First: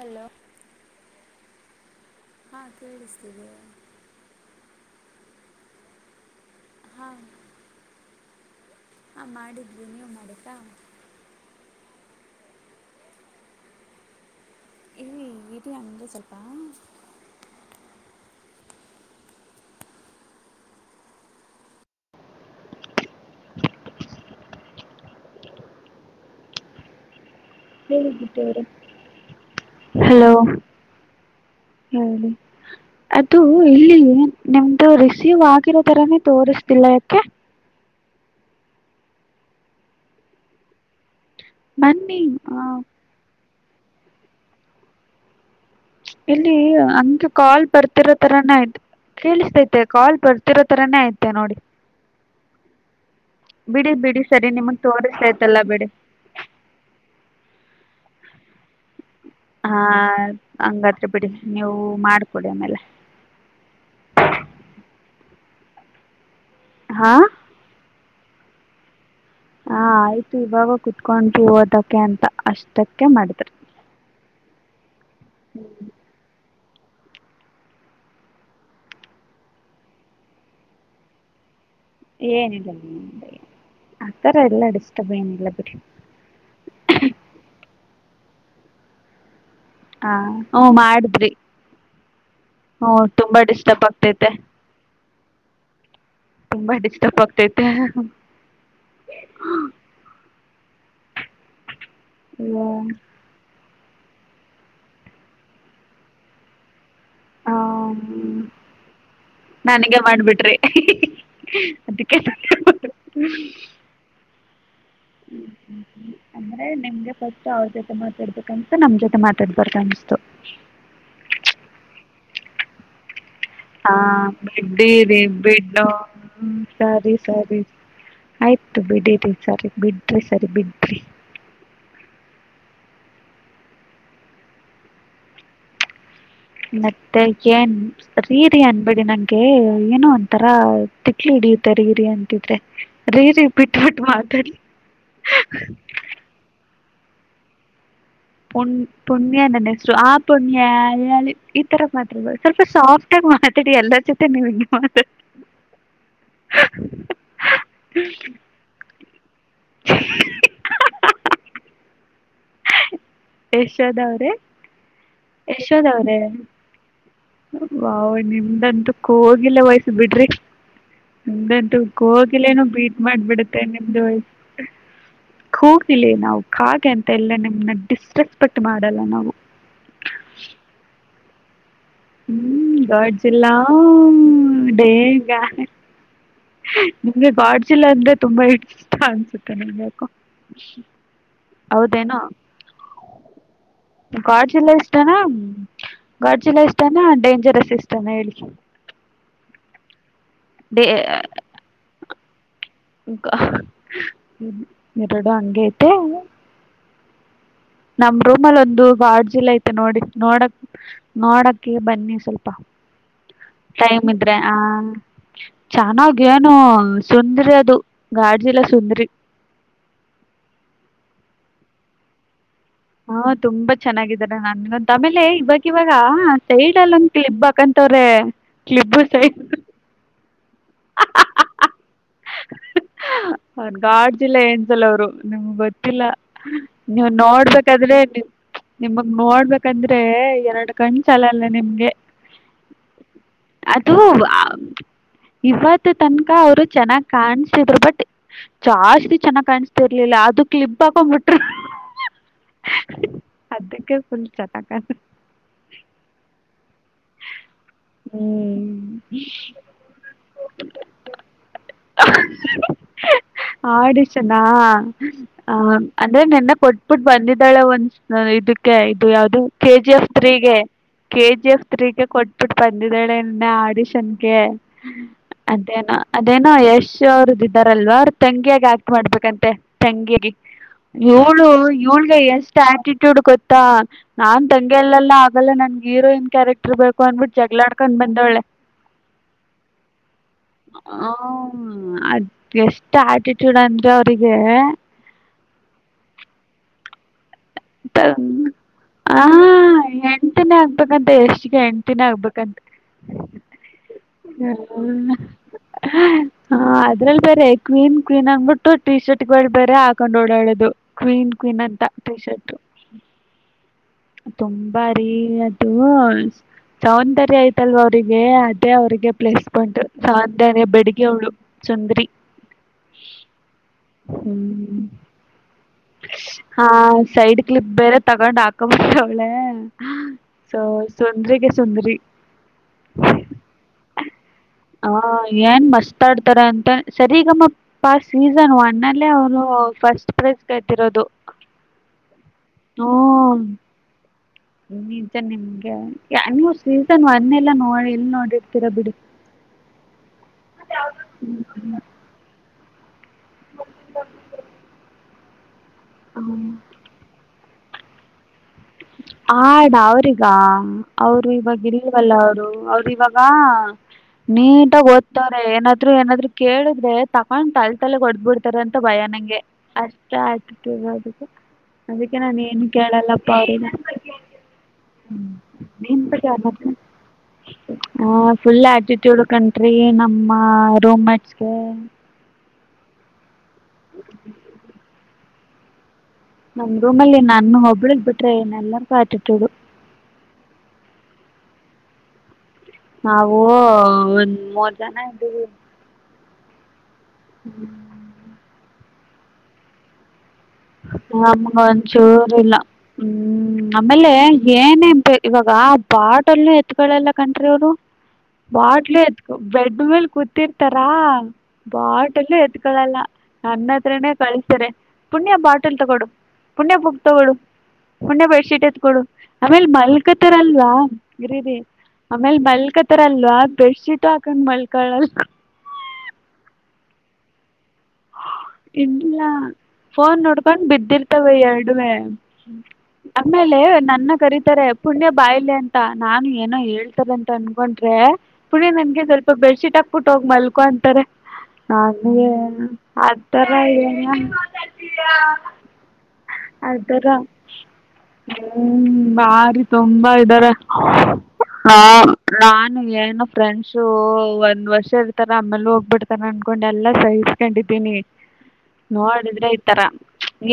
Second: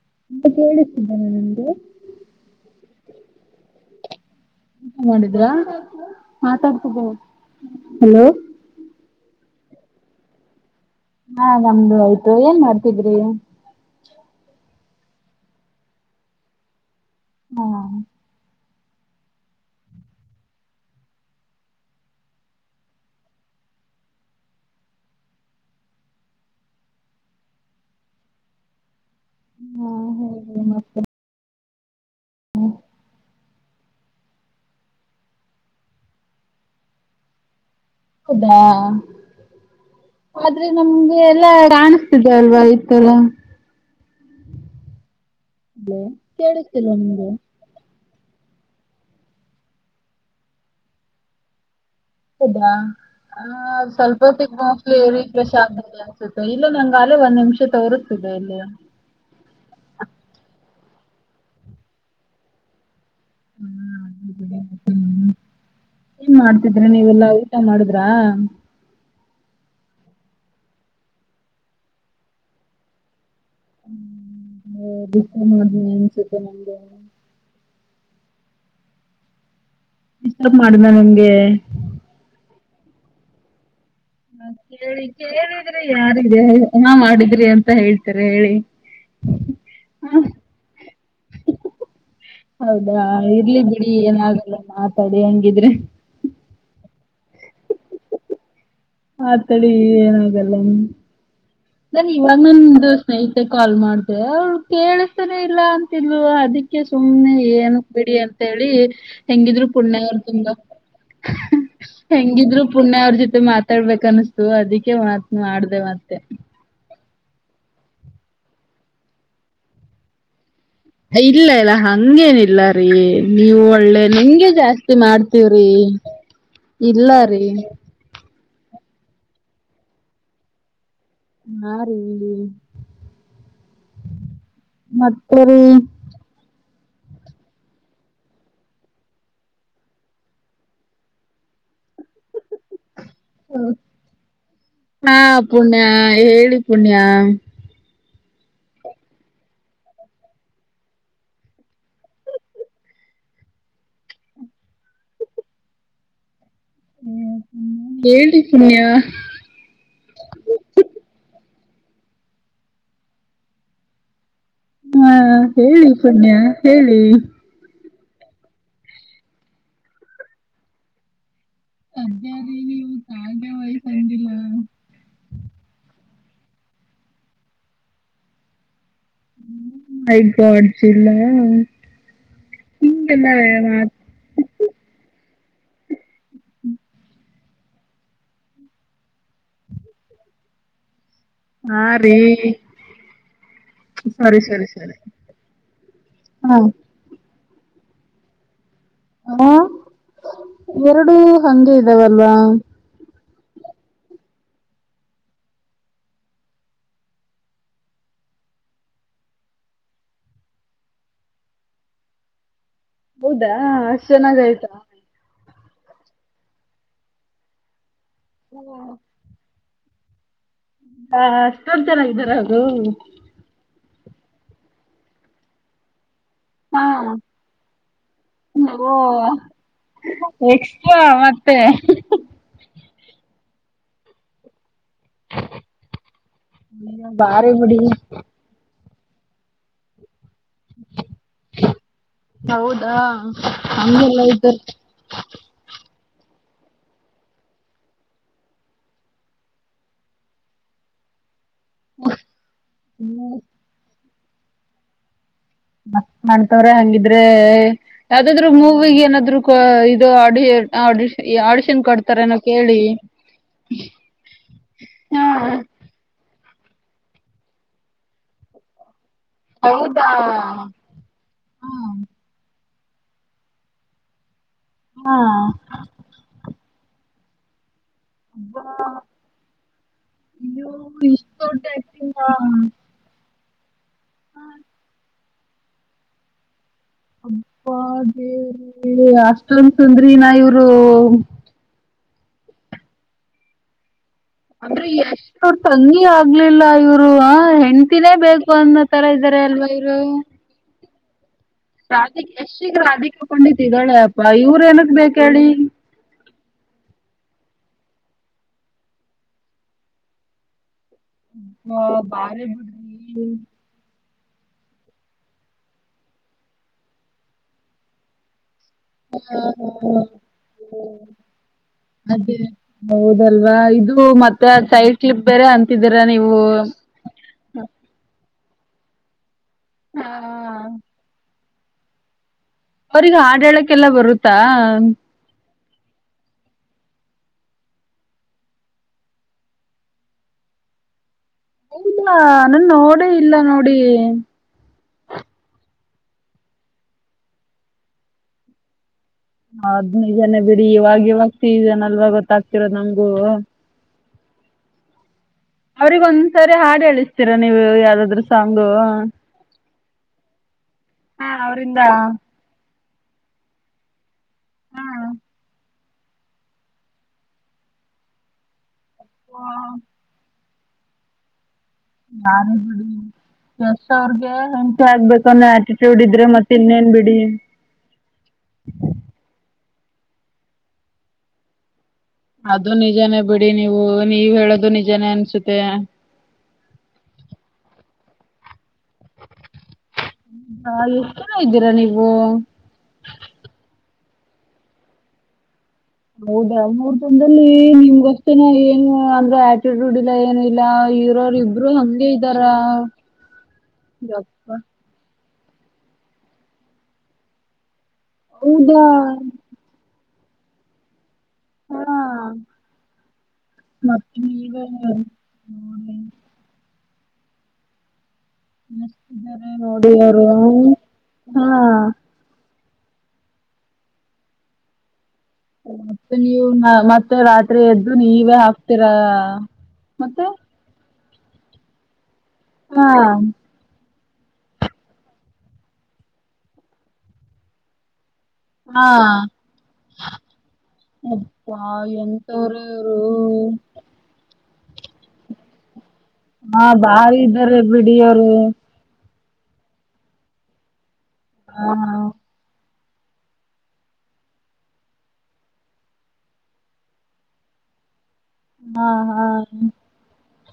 Hello ಕೇಳಿಸಿದ್ದ ನಂದು ಹಾ ಕೇಳಿಸ್ತೀವಿ ಮಾಡಿದ್ರಾ ಮಾತಾಡ್ತಿದ್ದ ಹಲೋ ಹಾ ಮಾಡಿದ್ವಿ ನೀವು ಮಾಡತ್ತಾ ಹಾ ನಮ್ದು ಆಯ್ತು ಏನ್ ಮಾಡ್ತಿದ್ರಿ ಇಲ್ಲಿ ಇರೀ ಅಂದರೆ ಸ್ವಲ್ಪ ಹ್ಮ ಹೇಳಬಿಟ್ಟವ್ರ ಹಾ ಹಲೋ ಹೇಗೆ ಮತ್ತೆ ಹೇಳಿ ಅದು ಇಲ್ಲಿ ನಿಮ್ದು ರಿಸೀವ್ ಆಗಿರೋ ತರಾನೇ ತೋರಿಸ್ತಿಲ್ಲ ಯಾಕೆ ಹೌದಾ ಆದ್ರೆ ನಮ್ಗೆ ಎಲ್ಲಾ ಬನ್ನಿ ಕಾಣಿಸ್ತಿದೆ ಅಲ್ವಾ ಆ, ಇ ತರಾ ಹಲೋ ಇಲ್ಲಿ ಹಂಗೆ ಕಾಲ್ ಬರ್ ತಿರೋ ತರಾನೇ ಆಯ್ತ್ ಕೇಳಿಸ್ತೈತೆ ಕಾಲ್ ಬರ್ತಿರೋ ತರಾನೇ ಐತೆ ನೋಡಿ ಹೌದಾ ಬಿಡಿ ಬಿಡಿ ಸರಿ ಸ್ವಲ್ಪೊತ್ತಗ ನಿಮಗ್ ಮೋಸ್ಟಲಿ ಇರಿ ರಿಫ್ರೆಶ್ ತೋರಿಸ್ತೈತಲ್ಲ ಆಗ್ಲಿ ಬಿಡಿ ಇಲ್ಲ ನಂಗ್ಗ ಅಲೇ ಒಂದ್ ನಿಮಿಷ ತೋರಿಸ್ತಿದೆ ಇಲ್ಲಿ ಹಾ ಹಂಗಾದ ಬಿಡಿ ನೀವು ಮಾಡ್ಕೊಡಿ ಆಮೇಲೆ ಹ್ಮ್ಮ ಏನ್ ಮಾಡ್ತಿದ್ರಿ ಹಾ ನೀವೆಲ್ಲ ಊಟಾ ಮಾಡಿದ್ರಾ ಹಾ ಆಯ್ತು ಇವಾಗ ಕುತ್ಕೊಂಡು ಓದಕ್ಕೆ ಅಂತ ಅಷ್ಟಕ್ಕೆ ಮಾಡಿದ್ರಿ [unintelligible] ಡಿಸ್ಟರ್ಬ್ ಮಾಡ್ದ ನಿಮ್ಗೆ ಏನಿಲ್ಲ ಆತರ ಎಲ್ಲ ಡಿಸ್ಟರ್ಬ್ ಏನಿಲ್ಲ ಬಿಡಿ ಯಾರ ಹಾ ಮಾಡಿದ್ರಿ ಅಂತ ಹೇಳ್ತಾರೆ ಹೇಳಿ ಹ ಹ್ಮ ಮಾಡಿದ್ರಿ ಹ್ಮ ಹೌದಾ ತುಂಬಾ ಇರ್ಲಿ ಡಿಸ್ಟರ್ಬ್ ಬಿಡಿ ಆಗ್ತೈತೆ ಏನಾಗಲ್ಲ ಮಾತಾಡಿ ಹಂಗಿದ್ರೆ ತುಂಬಾ ಡಿಸ್ಟರ್ಬ್ ಆಗ್ತತೆ ಆತಡಿ ಏನಾಗಲ್ಲ ನ ಇವಾಗ ನಂದು ಸ್ನೇಹಿತ ಮತ್ತೆ ಕಾಲ್ ಮಾಡ್ತ ಅವ್ಳ ಕೇಳಿಸ್ತಾನೇ ಇಲ್ಲ ಅಂತಿಲ್ವ ಅದಕ್ಕೆ ಸುಮ್ನೆ ಏನು ಬಿಡಿ ಅಂತ ಹೇಳಿ ಹೆಂಗಿದ್ರು ನನಗೆ ಪುಣ್ಯ ಅವ್ರ್ದುಂಗ ಮಾಡ್ಬಿಟ್ರಿ ಅದಕ್ಕೆ ಹೆಂಗಿದ್ರು ಪುಣ್ಯ ಅವ್ರ ಜೊತೆ ಮಾತಾಡ್ಬೇಕ ಅನ್ಸ್ತು ಅದಕ್ಕೆ ಮಾತ್ ಮಾಡ್ದ ಮತ್ತೆ ನಿಮ್ಗೆ ಫಸ್ಟ್ ಅವ್ರ ಜೊತೆ ಮಾತಾಡ್ಬೇಕ ಅನ್ತು ನಮ್ ಜೊತೆ ಮಾತಾಡ್ಬೇಕು ಅನ್ನಿಸಿತು ಇಲ್ಲ ಇಲ್ಲ ಹಂಗೇನಿಲ್ಲ ರೀ ನೀವು ಹಾ ಒಳ್ಳೆ ನಿಂಗೆ ಜಾಸ್ತಿ ಬಿಡ್ಡಿರಿ ಮಾಡ್ತೀವ್ರಿ ಬಿಡ್ ಇಲ್ಲ ಸರಿ ರೀ ಸರಿ ಆಯ್ತು ಬಿಡಿರಿ ಸರಿ ಬಿಡ್ರರಿ ಸರಿ ಬಿಡ್ರರಿ ನ ರೀ ಮತ್ತಿರಿ. ಮತ್ತೆ ಏನ್? ರೀ ರಿ ಅನ್ಬೇಡಿ ನಂಗೆ ಏನೊ ಒಂತರ ತಿಕ್ಲ್ ಹಿಡಿಯುತ್ತೆರೀ. ರಿ ರಿ ಅಂತಿದ್ರೆ ರೀ ಬಿಟ್ಬಿಟ್ಟ್ ಮಾತಾಡಿ. ಹಾ ಪುಣ್ಯ ಹೇಳಿ ಪುಣ್ಯ. ಪು ಪುಣ್ಯ ನನ್ ಹೆಸ್ರು ಆ ಪುಣ್ಯ ಈ ತರ ಮಾತ್ರ ಸ್ವಲ್ಪ ಸಾಫ್ಟ್ ಗ್ ಮಾತಾಡಿ ಎಲ್ಲರ ಜೊತೆ ನೀಮ್ ಮಾತ ಹು ಹೇಳಿ ಪುಣ್ಯ. ಹ [inaudible] ಯಶೋದ ಅವ್ರೆ. ಹಾ ಹೇಳಿ ಪುಣ್ಯ ಹೇಳಿ. ವಾವ್ ನಿಮ್ದಂತು ಕ ಕೋಗಿಲೆ ವಾಯ್ಸು ಬಿಡ್ರಿ. ನಿಮ್ದಂತು ಅದ್ಯಾ ರೀ ಕೋಗಿಲೇನು ನೀವು ಬೀಟ್ ಕಾಗೆ ಮಾಡ್ಬಿಡುತ್ತೆ ನಿಮ್ದು. ವಯಸ್ಸಂಗಿಲ್ಲ ಕೋಗಿಲೆ ನಾವು ಕಾಗೆ ಅಂತ ಎಲ್ಲ ನಿಮ್ನ ಡಿಸ್ರೆಸ್ಪೆಕ್ಟ್ ಮಾಡಲ್ಲ ನಾವು. ಹೈ ಗಡ್ಜಿಲ್ಲಾ. ಹ್ಮ್ ಗಡ್ಜಿಲಾ ಮಾತ್ ಡೇಗ ನಿಮ್ಗೆ ಗಾಡ್ಜಿಲ್ಲ ಅಂದ್ರೆ ತುಂಬಾ ಇಷ್ಟ ಅನ್ಸುತ್ತೆ [unintelligible] ಅ ಹಾ ರೀ. ಸರಿ ಸರಿ ಗಾಡ್ಜಿಲ್ಲ ಸರಿ ಇಷ್ಟಾನ ಹಾ ಗಾಡ್ಜಿಲ್ಲ ಇಷ್ಟ ನಾ ಡೇಂಜರಸ್ ಇಷ್ಟಾನಾ ಹೇಳಿ. ಹ ಡೇ ಎರಡು ಹಂಗೆ ಇದಾವಲ್ವಾ. ಗಾಡ್ ಎರಡು ಹಂಗೆ ಐತೆ. ನಮ್ ರೂಮಲ್ಲಿ ಒಂದು ಗಾಡ್ಜಿಲ್ಲ ಐತೆ. ನೋಡಿ ನೋಡಕ್ ನೋಡಕ್ಕೆ ಬನ್ನಿ ಸ್ವಲ್ಪ. ಹೌದಾ ಅಷ್ಟ್ ಟೈಮಿದ್ರೆ ಆ. ಚೆನ್ನಾಗಯ್ತಾ ಚೆನ್ನಾಗ್ ಏನೊ ಸುಂದ್ರಿ ಅದು ಗಾಡ್ಜಿಲ್ಲಾ ಸುಂದ್ರಿ. ಹಾ ಅಷ್ಟೊಂದು ಚೆನ್ನಾಗಿದ್ದಾರಾ ಅದು. ಹಾ ತುಂಬಾ ಚೆನ್ನಾಗಿದ್ದಾನೆ ನನ್ಗಂತು ಆಮೇಲೆ ಇವಾಗ ಇವಾಗಿವಾಗ ಹಾ ಸೈಡಲ್ಲ್ ಒಂದ್ ಕ್ಲಿಬ್ ಹಾಕಂತವ್ರೆ ಕ್ಲಿಬ್ ಓ ಸೈಡ್ ಎಕ್ಸ್ಟ್ರಾ ಮತ್ತೆ. ಅವರ್ ಗಾಡ್ಜಿಲ್ಲ ಏಂಜೆಲ್ ಅವ್ರು. ನಿಮ್ ಗೊತ್ತಿಲ್ಲ ನೀನ ನೀವ್ ಬಾರಿ ಬಿಡಿ ನೋಡ್ಬೇಕಾದ್ರೆ ನೀ ನಿಮಗ್ ನೋಡ್ಬೇಕಂದ್ರೆ ಎರಡ್ ಕಣ್ಸಾಲಲ್ವ ನಿಮ್ಗೆ ಹೌದಾ ಅದೂ ಹಂಗೆಲ್ಲ ಇದ್ದೋರ್ ಇವತ್ತು ತನಕ ಅವ್ರು ಚೆನ್ನಾಗ್ ಕಾಣಸಿದ್ರು ಬಟ್ ಜಾಸ್ತಿ ಚೆನ್ನಾಗ್ ಕಾಣಸ್ತಿರ್ಲಿಲ್ಲ ಅದು ಕ್ಲಿಬ್ ಹಾಕೊಂಬಿಟ್ರ ಅದಕ್ಕೆ ಫುಲ್ ಚಟಕ ಮ ನನ್ತರ ಹಂಗಿದ್ರೆ ಯಾವ್ದಾದ್ರು ಮೂವಿಗೇನಾದ್ರು ಇದು ಆಡಿಯ್ ಆಡಿ ಆಡಿಷನ್ ಕೊಡ್ತಾರೆನೋ ಕೇಳಿ. ಆಡಿಷನ್ನಾ ಹಾ ಹ ಅಂದ್ರೆ ನಿನ್ನೆ ಕೊಟ್ಬಿಟ್ಟ್ ಬಂದಿದ್ದಾಳೆ ಒಂದ್ ಇದಕ್ಕೆ ಇದು ಯಾವ್ದು ಕೆ ಜಿ ಹೌದಾ ಎಫ್ ತ್ರೀಗೆ ಕೆ ಜಿ ಎಫ್ ತ್ರೀಗೆ ಹಾ ಕೊಟ್ ಕೊಟ್ಬಿಟ್ಟ್ ಬಂದಿದ್ದಾಳೆ ನಿನ್ನೆ ಆಡಿಷನ್ಗೆ. ಹಾ ಅದೇನೋ ಅದೇನೋ ಯಶ್ ಅವ್ರದ್ ಇದ್ದಾರಲ್ವಾ ತಂಗಿಯಾಗಿ ಆಕ್ಟ್ ಮಾಡ್ಬೇಕಂತೆ ತಂಗಿ ರಿ [inaudible] ಅಯ್ಯೋ ಇಷ್ಟ್ ಇವಳು ದೊಡ್ಡ ಆಕ್ಟಿಂಗ್ ಇವಳಗೇ ಎಷ್ಟ್ ಅಪ್ಪಾ ಆಟಿಟ್ಯೂಡ್ ಗೊತ್ತಾ? ನಾನ್ ತಂಗಿ ಅಲ್ಲಲ್ಲಾ ಆಗಲ್ಲ ನನ್ಗೆ ಹೀರೋಯನ್ ಕ್ಯಾರೆಕ್ಟರ್ ಬೇಕು ಅನ್ಬಿಟ್ಟು ಜಗಳಾಡ್ಕೊಂಡ್ ಬಂದವಳೆ. [inaudible] ಏ ಅಷ್ಟೊಂದ ಸುಂದ್ರಿ ನಾ ಇವು [inaudible] ಹ ಅದ್ ಎಷ್ಟ ಆಟಿಟ್ಯೂಡ್ ಅಂದ್ರೆ ಅವ್ರಿಗೆ? [inaudible] ಅಂದ್ರೆ ಎಷ್ಟ ಅವ್ರ ತಂಗಿ ಆಗ್ಲಿಲ್ಲ ಇವರುವ ಹೆಂ [inaudible] ಹೆಂಡತಿನೇಬೇಕು ಅನ್ನೋ ತರ ಹಾಂ ಇದ್ದಾರೆ ಅಲ್ವಾ ಇವರು ಹೆಂಡ್ತಿನೇ ಆಗ್ಬೇಕಂತ ಎಷ್ಟಿಗೆ [inaudible] ಹೆಂಡ್ತಿನೇ ರಾಧಿಕ ಆಗ್ಬೇಕಂತ ಯಶಗೆ ರಾಧಿಕೆ ಪಂಡಿತ್ ಇದ್ದಾಳೆ ಅಪ್ಪಾ ಇವ್ರ ಏನಕ್ ಬೇಕ ಹೇಳಿ. [inaudible] ಹ ಅದ್ರಲ್ಲಿ ಬೇರೆ ಕ್ವೀನ್ ಕ್ವೀನ್ ಅಂದ ಬಿಟ್ಟು ಟಿಶರ್ಟ್ಗಳು ಬರ ಹಾಕೊಂಡ್ ಓಡಾಡೋದು. [inaudible] ಕ್ವೀನ್ ಕ್ವೀನ್ ಅಂತ ಫೆಷೆಲ್ [inaudible] ಹೂ [inaudible] ತುಂಬ ರೀ ಅದು ಸೌಂದರ್ಯ ಆಯ್ತ ಅಲ್ವಾ ಅವ್ರಿಗೆ ಅ [inaudible] ಮತ್ತೆ ಅವ್ರಿಗೆ ಪ್ಲೇಸ್ ಪಾಯಿಂಟ್ ಸೌಂದರ್ಯ ಬೆಡಿಗೆ ಅವ್ಳು ಸುಂದರಿ. [inaudible] ಹೌದ ಅಲ್ವಾ ಇದು ಮತ್ತೆ ಹ್ಮ್ ಸೈಡ್ ಕ್ಲಿಪ್ ಬೇರೆ ಅಂ [inaudible] ಹಾ ಸೈಡ್ ಕ್ಲಿಪ್ ಬೇರೆ ತಗೊಂಡ್ ಹಾಕೊಂಡ ಬಿಟವಳೇ [inaudible] ಹ ಹ [inaudible] ಸೊ ಸುಂದ್ರಿಗೆ ಸುಂದರಿ. [inaudible] ಅವರಿಗ ಹಾಡಹೇಳಕ್ಕೆಲ್ಲ ಬರುತ್ತಾ? [inaudible] ಹಾ ಏನ್ ಮಶ್ [inaudible] ಮಾತಾಡ್ತಾರೆ ಅಂತ ಸರಿಗಮ್ಮ ಪ ಸೀಸನ್ ಒನ್ ಅಲ್ಲೇ ಅವರು ಫಸ್ಟ್ ಪ್ರೈಸ್ [inaudible] ಗೆದ್ದಿರೋದು. [inaudible] ಇಲ್ಲ ನಾನ ನೋಡೇ ಇಲ್ಲ ನೋಡಿ. [inaudible] ನಿಂತೇ ನಿಂತೇ ಏನೋ ಸೀಸನ್ ಒನ್ನೆಲ್ಲಾ ನೋಡಿ ಎಲ್ ನೋಡಿರ್ತೀರಾ ಬಿಡಿ. [inaudible] ಅದ್ನಜನ ಬಿಡಿ ಇವಾಗ ಇವಾಗ ಹ್ಮ್. ಸೀಜ್ನ ಅಲ್ವ ಗೊತ್ತಾಗ್ತಿರೋ ನಮಗೂ [inaudible] ಅವರಿಗ ಹ್ಮ್. ಒಂದ್ಸರಿ ಹಾಡು ಎಳಿಸ್ತೀರಾ ನೀವು ಯಾವ್ದಾದ್ರರು ಸಾಂಗು? [inaudible] ಹಾಡ ಅವ್ರಿಗ ಅವರು ಇವಾಗ ಇಲ್ವಲ್ಲ ಅವ್ರು ಅವರು ಇವಾಗ [inaudible] ಬಾ ನೀಟಾಗ ಅವರಿಂದ ಓದ್ತವಾರೆ ಏನ [inaudible] ಆದ್ರು ಏನಾದ್ರು ಕೇಳಿದ್ರೆ ತಕೊಂಡ್ ತಲೆ ತಲೆ ಹೊಡದ ಬಿಡ್ತಾರ ಅಂತ ಭಯ ನಂಗೆ ಅಷ್ಟ ಅ [inaudible] ಇವಾಗ ಇದು ಅದಕ್ಕೆ ನಾನು ಏನ್ ಕೇಳಲ್ಲಪ್ಪ ಅವರಿನ [inaudible] ಅವರ್ಗೆ? [inaudible] ಆಗ್ಬೇಕು ಅನ್ನೋ ಆಟಿಟ್ಯೂಡ್ ನಿನ್ನ ಇದ್ರೆ ಮತ್ತೆ ಬಗ್ಗೆ ಇನ್ನೇನ್ ಬಿಡಿ. [inaudible] ತಿಳ್ಕಂಟ್ರಿ ನಮ್ಮ ರೂಮ್ ಮೆಟ್ಸ [inaudible] ಅದು ನಿಜಾನೇ ಬಿಡಿ ನೀವು ನೀವ್ ಹೇಳೋದು ನಿಜಾನೇ ಅನ್ಸುತ್ತೆ. [inaudible] ನನ್ನ ರೂಮಲ್ಲಿ ನನ್ನ ಒಬ್ಬಳಗ್ ಬಿಟ್ರೆ ಏನ ಎಲ್ಲರಿಗೋ ಆಟಿಟ್ಯೂಡ್ [inaudible] ಕಾಲೀ ಎಷ್ಟು ಜನ ಇದ್ದೀರಾ ನೀವು? [inaudible] ನಾವು ಒಂದ್ ಮೂರ್ ಜನ ಇದ್ದೀವಿ. [inaudible] ಹೌದಾ ಮೂರ್ ಜದಲ್ಲಿ ಹ್ಞೂ ನಿಮ್ಗ ಅಷ್ಟೇನ ಏನು ಅಂದ್ರ ಆಟಿಟ್ಯೂ [inaudible] ಆಟಿಟ್ಯೂಡ್ ಇಲ್ಲ ಏನಿಲ್ಲ ಇರೋರು ನಮ್ಗ ಇಬ್ರು ಹಂಗೆ ಒಂಚೂರು ಇದ್ದಾರ? [inaudible] ಏನಅಂದರೆ ಇವಾಗ ಬಾಟಲ್ ಎತ್ಕೊಳ್ಳೆಲ್ಲ ಕನ್ರಿ ಅವರು ಹೌದಾ ಬಾಟ್ಲು ಎತ್ [inaudible] ಬೆಡ್ ಮೇಲೆ ಕೂತಿರ್ತಾರಾ? [inaudible] ಹಾ ಬಾಟಲ್ಲೂ ಎತ್ಕೊಳ್ಳಳಲ್ಲ ನನ್ನ ಹತ್ರನೇ ಮತ್ತೆ ನೀವೇ ಕಳಿಸಾರೆ. [inaudible] ಪುಣ್ಯ ಬಾಟಲ್ ನೋಡಿ ತೊಗೊಡು ಪುಣ್ಯ ಬುಕ್ ತೊಗೊಡು ಪುಣ್ಯ ಬೆಡ್ಶೀಟ್ [inaudible] ಎತ್ತ ಕೊಡು ಎಷ್ಟಿದ್ದಾರೆ ಆಮೇಲೆ ನೋಡಿ ಅವರು ಮಲ್ಕತರ ಅಲ್ವಾ? [inaudible] ಗ್ರಿರಿ ಹಾ ಆಮೇಲ್ ಮಲ್ಕತರ ಅಲ್ವಾ ಬೆಡ್ಶೀಟ್ ಹಾಕೊಂಡ್ ಮಲ್ಕಳಲ್ [inaudible] ಮತ್ತೆ ನೀವು ಮತ್ತೆ ರಾತ್ರಿ ಎದ್ದು ನೀವೇ ಹಾಕ್ತೀರಾ ಮತ್ತೆ? [inaudible] [unintelligible] ಬಿಟ್ಟಿರ್ತಾವೆ ಎರಡುವೇ. ಹಾ ಆಮೇಲೆ ನನ್ನ ಕರೀತಾರೆ ಪುಣ್ಯ ಬಾ ಇಲ್ಲಿ ಅಂತ ನಾನು ಏನೋ ಹೇಳ್ತರೆ ಅಂತ ಅನ್ಕೊಂಡ್ರೆ. ಪುಣಿ ಹಾ ನನ್ಗೆ ಸ್ವಲ್ಪ ಬೆಡ್ ಶೀಟ್ ಹಾಕ್ಬಿಟ್ಟ ಹೋಗಿ ಮಲ್ಕೊ ಅಂತಾರೆ ಅಬ್ಬಾ ನನಗೆ. ಎಂತವ್ರೆ ಇವ್ರು ಆತರ ಏನು. ಹಾ ಭಾರಿ ಇದ್ದಾರೆ ಬಿಡಿ ಅವ್ರು. ಹ್ಮ್ ಬಾರಿ ತುಂಬಾ ಇದಾರೆ. ಹಾ ನಾನು ಏನೋ ಫ್ರೆಂಡ್ಸು ಒಂದ್ ವರ್ಷ ಇರ್ತಾರೆ ಆಮೇಲ್ ಹೋಗ್ಬಿಡ್ತಾರ ಅನ್ಕೊಂಡು ಎಲ್ಲ ಸಹಿಸ್ಕೊಂಡು. ಇದೀನಿ. ಹಾ ಹಾ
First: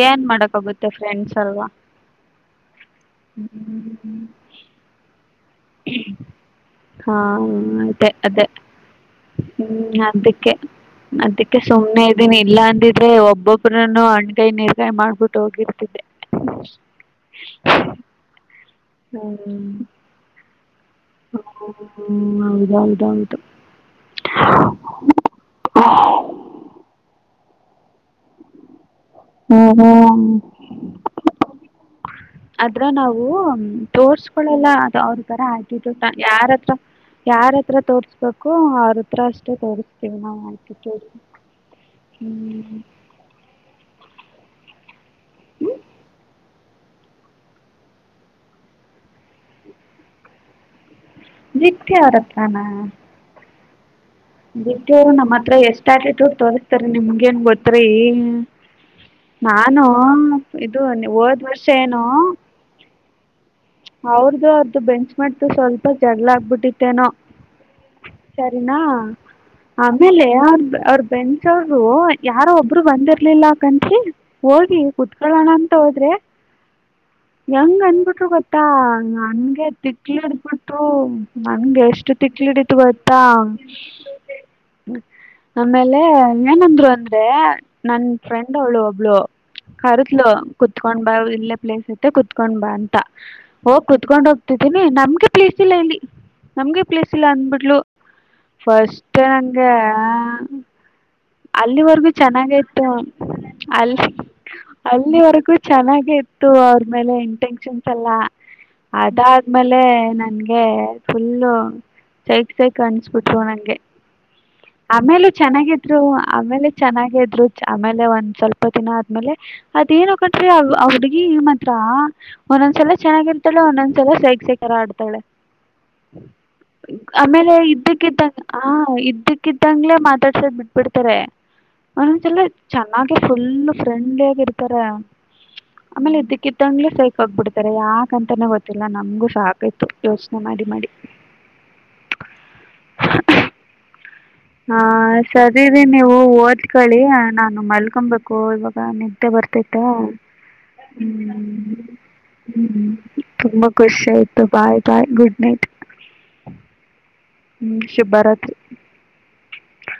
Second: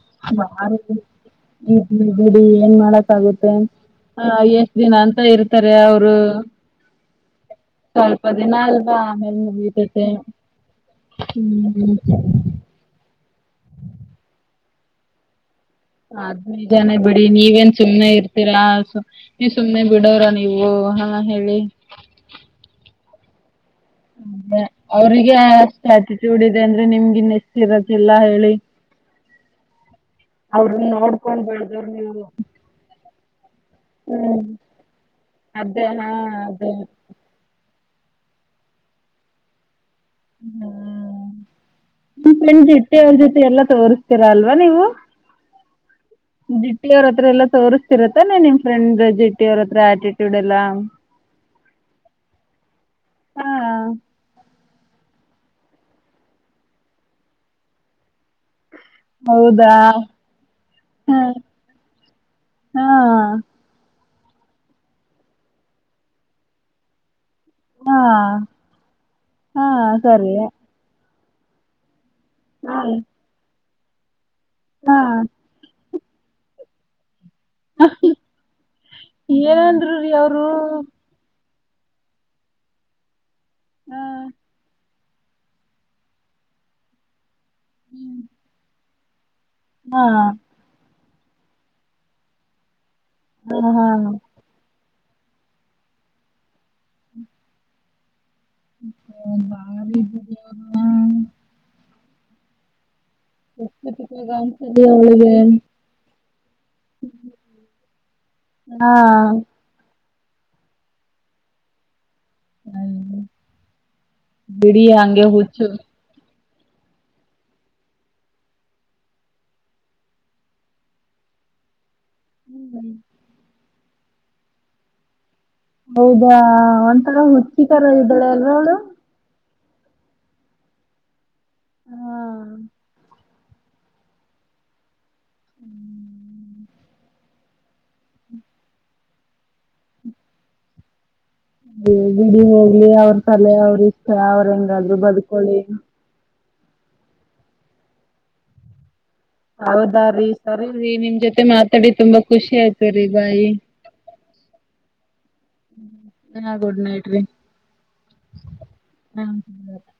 ಏನ್ ಬರೀ ಮಾಡಕ್ಗುತ್ತೆ ಫ್ರೆಂಡ್ಸ್ ಅಲ್ವಾ ಬಿಡಿ ಇರ್ಲಿ ಬಿಡಿ ಏನ್ ಮಾಡಕ್ಕ ಆಗುತ್ತೆ ಹಾಗೆ. ದಿನ ಅಂತ ಇರ್ತಾರೆ ಅವರು. ಹಾ ಅದೇ ಸ್ವಲ್ಪ ಅದೇ ದಿನ ಅಲ್ವಾ ಆಮೇಲ್ ಹ್ಮ್ ಮುಗಿತೈತೆ ಅದಿಕ್ಕೆ. ಅದಕ್ಕೆ ಹ್ಮ್ ಸುಮ್ನೆ ಇದೀನಿ ಇಲ್ಲ ಅಂದಿದ್ರೆ ಒಬ್ಬೊಬ್ರನು ಅಣಕಾಯಿ ನೀರ್ಕಾಯಿ ಮಾಡ್ಬಿಟ್ಟ ಹೋಗಿದ. ಅದ್ ನಿಜನೇ ಬಿಡಿ ನೀವೇನ್ ಸುಮ್ನೆ ಇರ್ತೀರಾ ನೀವ್ ಹ್ಮ್ ಸುಮ್ನೆ ಬಿಡೋರ ನೀವು. ನೀವು ಹಾ ಹೇಳಿ. ಹ್ಮ್ ಹೌದೌದೌದು. ಅವ್ರಿಗೆಷ್ಟು ಆಟಿಟ್ಯೂಡ್ ಇದೆ ಅಂದ್ರೆ ನಿಮ್ಗೆ ಇನ್ನೆಷ್ಟು ಇರದಿಲ್ಲ ಹೇಳಿ. ಹ್ಮ ಹ್ಮ ಅವ್ರ ನೀವು ನೋಡ್ಕೊಂಡ್ ಬೆಳದವ್ರು ನೀವು. ಅದ್ರ ನಾವು ಹ್ಮ್ ತೋರ್ಸ್ಕೊಳ್ಳಲ್ಲ ಅದು ಅವ್ರ ತರ ಅದೇ ಆಟಿಟ್ಯೂಡ್ ಹಾ ಅದೇ ಯಾರತ್ರ. ಯಾರ ಹತ್ರ ತೋಸಬೇಕು ಅವ್ರ ಹತ್ರ ಅಷ್ಟೇ ತೋರ್ಸ್. ಹ್ಮ್ [unintelligible] ಬೇರೆಯವರ ಜೊತೆ ಎಲ್ಲ ತೋಸು. ತೀರ ಅಲ್ವಾ ನೀವು. ಜಿಟ್ಟಿ ಅವ್ರ ಹತ್ರ ಎಲ್ಲಾ ತೋರಿಸಸ್ತಿರತ್ತಾನ ನಿಮ್ ಫ್ರೆಂಡ್ ಜಿಟ್ಟಿ ಅವ್ರ ಹತ್ರ ಆಟಿಟ್ಯೂಡ್ ಎಲ್ಲಾ. ಜಿಟ್ಟಿ ಅವರತ್ರಾನ. ಹಾ ಬಿಟ್ಟು ನಮ್ಮ್ ಹತ್ರ ಎಷ್ಟ್ ಆಟಿಟ್ಯೂಡ್ ತೋರಿಸತಾರ ನಿಮ್ಗೇನ್ ಗೊತ್ರಿ. ಹೌದಾ ನಾನು ಇದು ಹಾ ಹೋದ ವರ್ಷ ಏನು. ಹಾ ಅವ್ರ್ದ ಅವ್ರ ಬೆಂಚ್ ಮೆಟ್ದು ಸ್ವಲ್ಪ ಜಡ್ಗಳ ಆಗ್ಬಿಟ್ಟಿತ್ತೇನೋ. ಹಾ ಸರಿನಾ ಹಾ ಆಮೇಲೆ ಸರಿ ಅವ್ರ ಅವ್ರ ಬೆಂಚ್ ಅವ್ರು ಯಾರು ಹಾ ಒಬ್ರು ಬಂದಿರ್ಲಿಲ್ಲ [unintelligible] ಹೋಗಿ ಹಾ ಕುತ್ಕೊಳ್ಳೋಣ ಅಂತ ಹೋದ್ರೆ. ಹೆಂಗ ಅಂದಬಿಟ್ರು ಗೊತ್ತಾ ನನ್ಗೆ ಏನಂದ್ರು ರೀ ತಿಲ್ಕು ಅವ್ರು ಇಟ್ಬಿಟ್ಟು. ನನ್ಗೆ ಎಷ್ಟು ತಿಲ್ಕು ಈಡಿತು ಗೊತ್ತಾ. ಹಾ ಆಮೇಲೆ ಏನಂದ್ರು ಅಂದ್ರೆ ನನ್ ಫ್ರೆಂಡ್ ಅವಳು ಒಬ್ಳು. ಹಾ ಕರೆದ್ಲು ಕುೂತ್ಕೊಂಡ್ ಬಾ ಇಲ್ಲೇ ಪ್ಲೇಸ್ ಐತೆ ಕುೂತ್ಕೊಂಡ್ ಬಾ ಅಂತ. ಹಾ ಹೋಗ್ ಹಾ ಕುೂತ್ಕೊಂಡ್ ಹೋಗ್ತಿದ್ದೇನಿ ನಮ್ಗೆ ಪ್ಲೇಸ್ ಇಲ್ಲ ಇಲ್ಲಿ ನಮ್ಗೆ ಪ್ಲೇಸ್ ಇಲ್ಲ ಅಂದ್ಬಿಡ್ಲ. ಫಸ್ಟ್ ನಂಗೆ ಬಾರಿ ಅಲ್ಲಿವರ್ಗೂ ಚೆನ್ನಾಗೆ ಇತ್ತು. ಅಲ್ಲಿ ಪ್ರಸ್ತುತಿಗ ಅನ್ಸಲಿ ಅವಳಿಗೆ ಅಲ್ಲಿವರೆಗು ಚೆನ್ನಾಗೆ ಇತ್ತು ಅವ್ರ ಮೇಲೆ ಇಂಟೆನ್ಷನ್. ಹಾ ಅದಾದ್ಮೇಲೆ ನನ್ಗೆ ಫುಲ್ಲು. ಸೈಕ್ ಸೈಕ್ ಅನ್ಸ್ಬಿಟ್ರು ನಂಗೆ ಬಿಡಿ ಹಂಗೆ ಆಮೇಲೆ ಹುಚ್ಚು ಚೆನ್ನಾಗಿದ್ರು ಆಮೇಲೆ. ಚೆನ್ನಾಗೆ ಇದ್ರು ಆಮೇಲೆ ಒಂದ್ ಸ್ವಲ್ಪ ದಿನ ಆದ್ಮೇಲೆ. ಅದೇನೋ ಕಣ್ರೀ ಆ ಹುಡ್ಗಿ ಮಾತ್ರ. ಒಂದೊಂದ ಸಾಲ ಚೆನ್ನಾಗಿರ್ತಾಳೆ ಒಂದೊಂದ್ಸಲ ಸೈಸೆಕರ ಆಡ್ತಾಳೆ. ಹೌದಾ ಒಂಥರ [inaudible] ಆಮೇಲೆ ಹುಚ್ಚಿ ತರ ಇದ್ದಕ್ಕೆದ್ದ ಇದ್ದಾಳೆ ಅಲ್ವಾ ಅವಳು ಹ ಇದ್ದಕ್ಕ [inaudible] ಇದ್ದಕ್ಕಿದ್ದಂಗ್ಲೆೇ ಮಾತಾಡ್ಸದ್ ಬಿಟ್ಬಿಡ್ತಾರೆ ಒಂದಲ್ಲ ಚೆನ್ನಾಗಿ [inaudible] ಫುಲ್ ಫ್ರೆಂಡ್ಲಿ ಆಗ ಇರ್ತಾರೆ ಆಮೇಲೆ ಇದ್ದಕ್ಕತ್ತಂಗ್ಲೆೈ ಕೈ [inaudible] ಹೋಗಬಿಡ್ತಾರೆ ಯಾಕ ಅಂತಾನೆ ಗೊತ್ತಿಲ್ಲ ನಮಗು ಸಾಕ ಆಯಿತ್ತು ಯೋಚನೆ ಮಾಡಿ ಮಾಡಿ [inaudible] ದೇವಗಿರಿ ಅಲ್ಲಿ ಅವ್ರ ತಲೆ ಅವ್ರ ಇಷ್ಟ ಅವ್ರ ಹಾ ಹೆಂಗಾದ್ರು ಬದ್ಕೊಳಿ. ಸರಿ [inaudible] ರೀ ನೀವು ಓದಕೊಳ್ಳಿ ನಾನು ಮಲ್ಕೊಬೇಕು ಇವಾಗ [inaudible] ನಿದ್ದೆ ಬರ್ತೈತೇ ಹೂ ಹೌದಾ [inaudible] ರೀ ಸರಿ ರೀ ನಿಮ್ ನಿಮ್ ಜೊತೆ ಮಾತಾಡಿ ತುಂಬಾ ಖುಷಿ ಹೂ ಆಯ್ತು ರೀ ಬಾಯ್ ತುಂಬಾ ಖುಷಿ ಆಯ್ತು ಬಾಯ್ ಬಾಯ್ ಗುಡ್ ನೈಟ್. [inaudible] ಹಾ ಗುಡ್ ನೈಟ್ ರೀ. [inaudible] ಹೂ ಶುಬ್ಬ ರಾತ್ರಿ. [inaudible] ಹ [inaudible]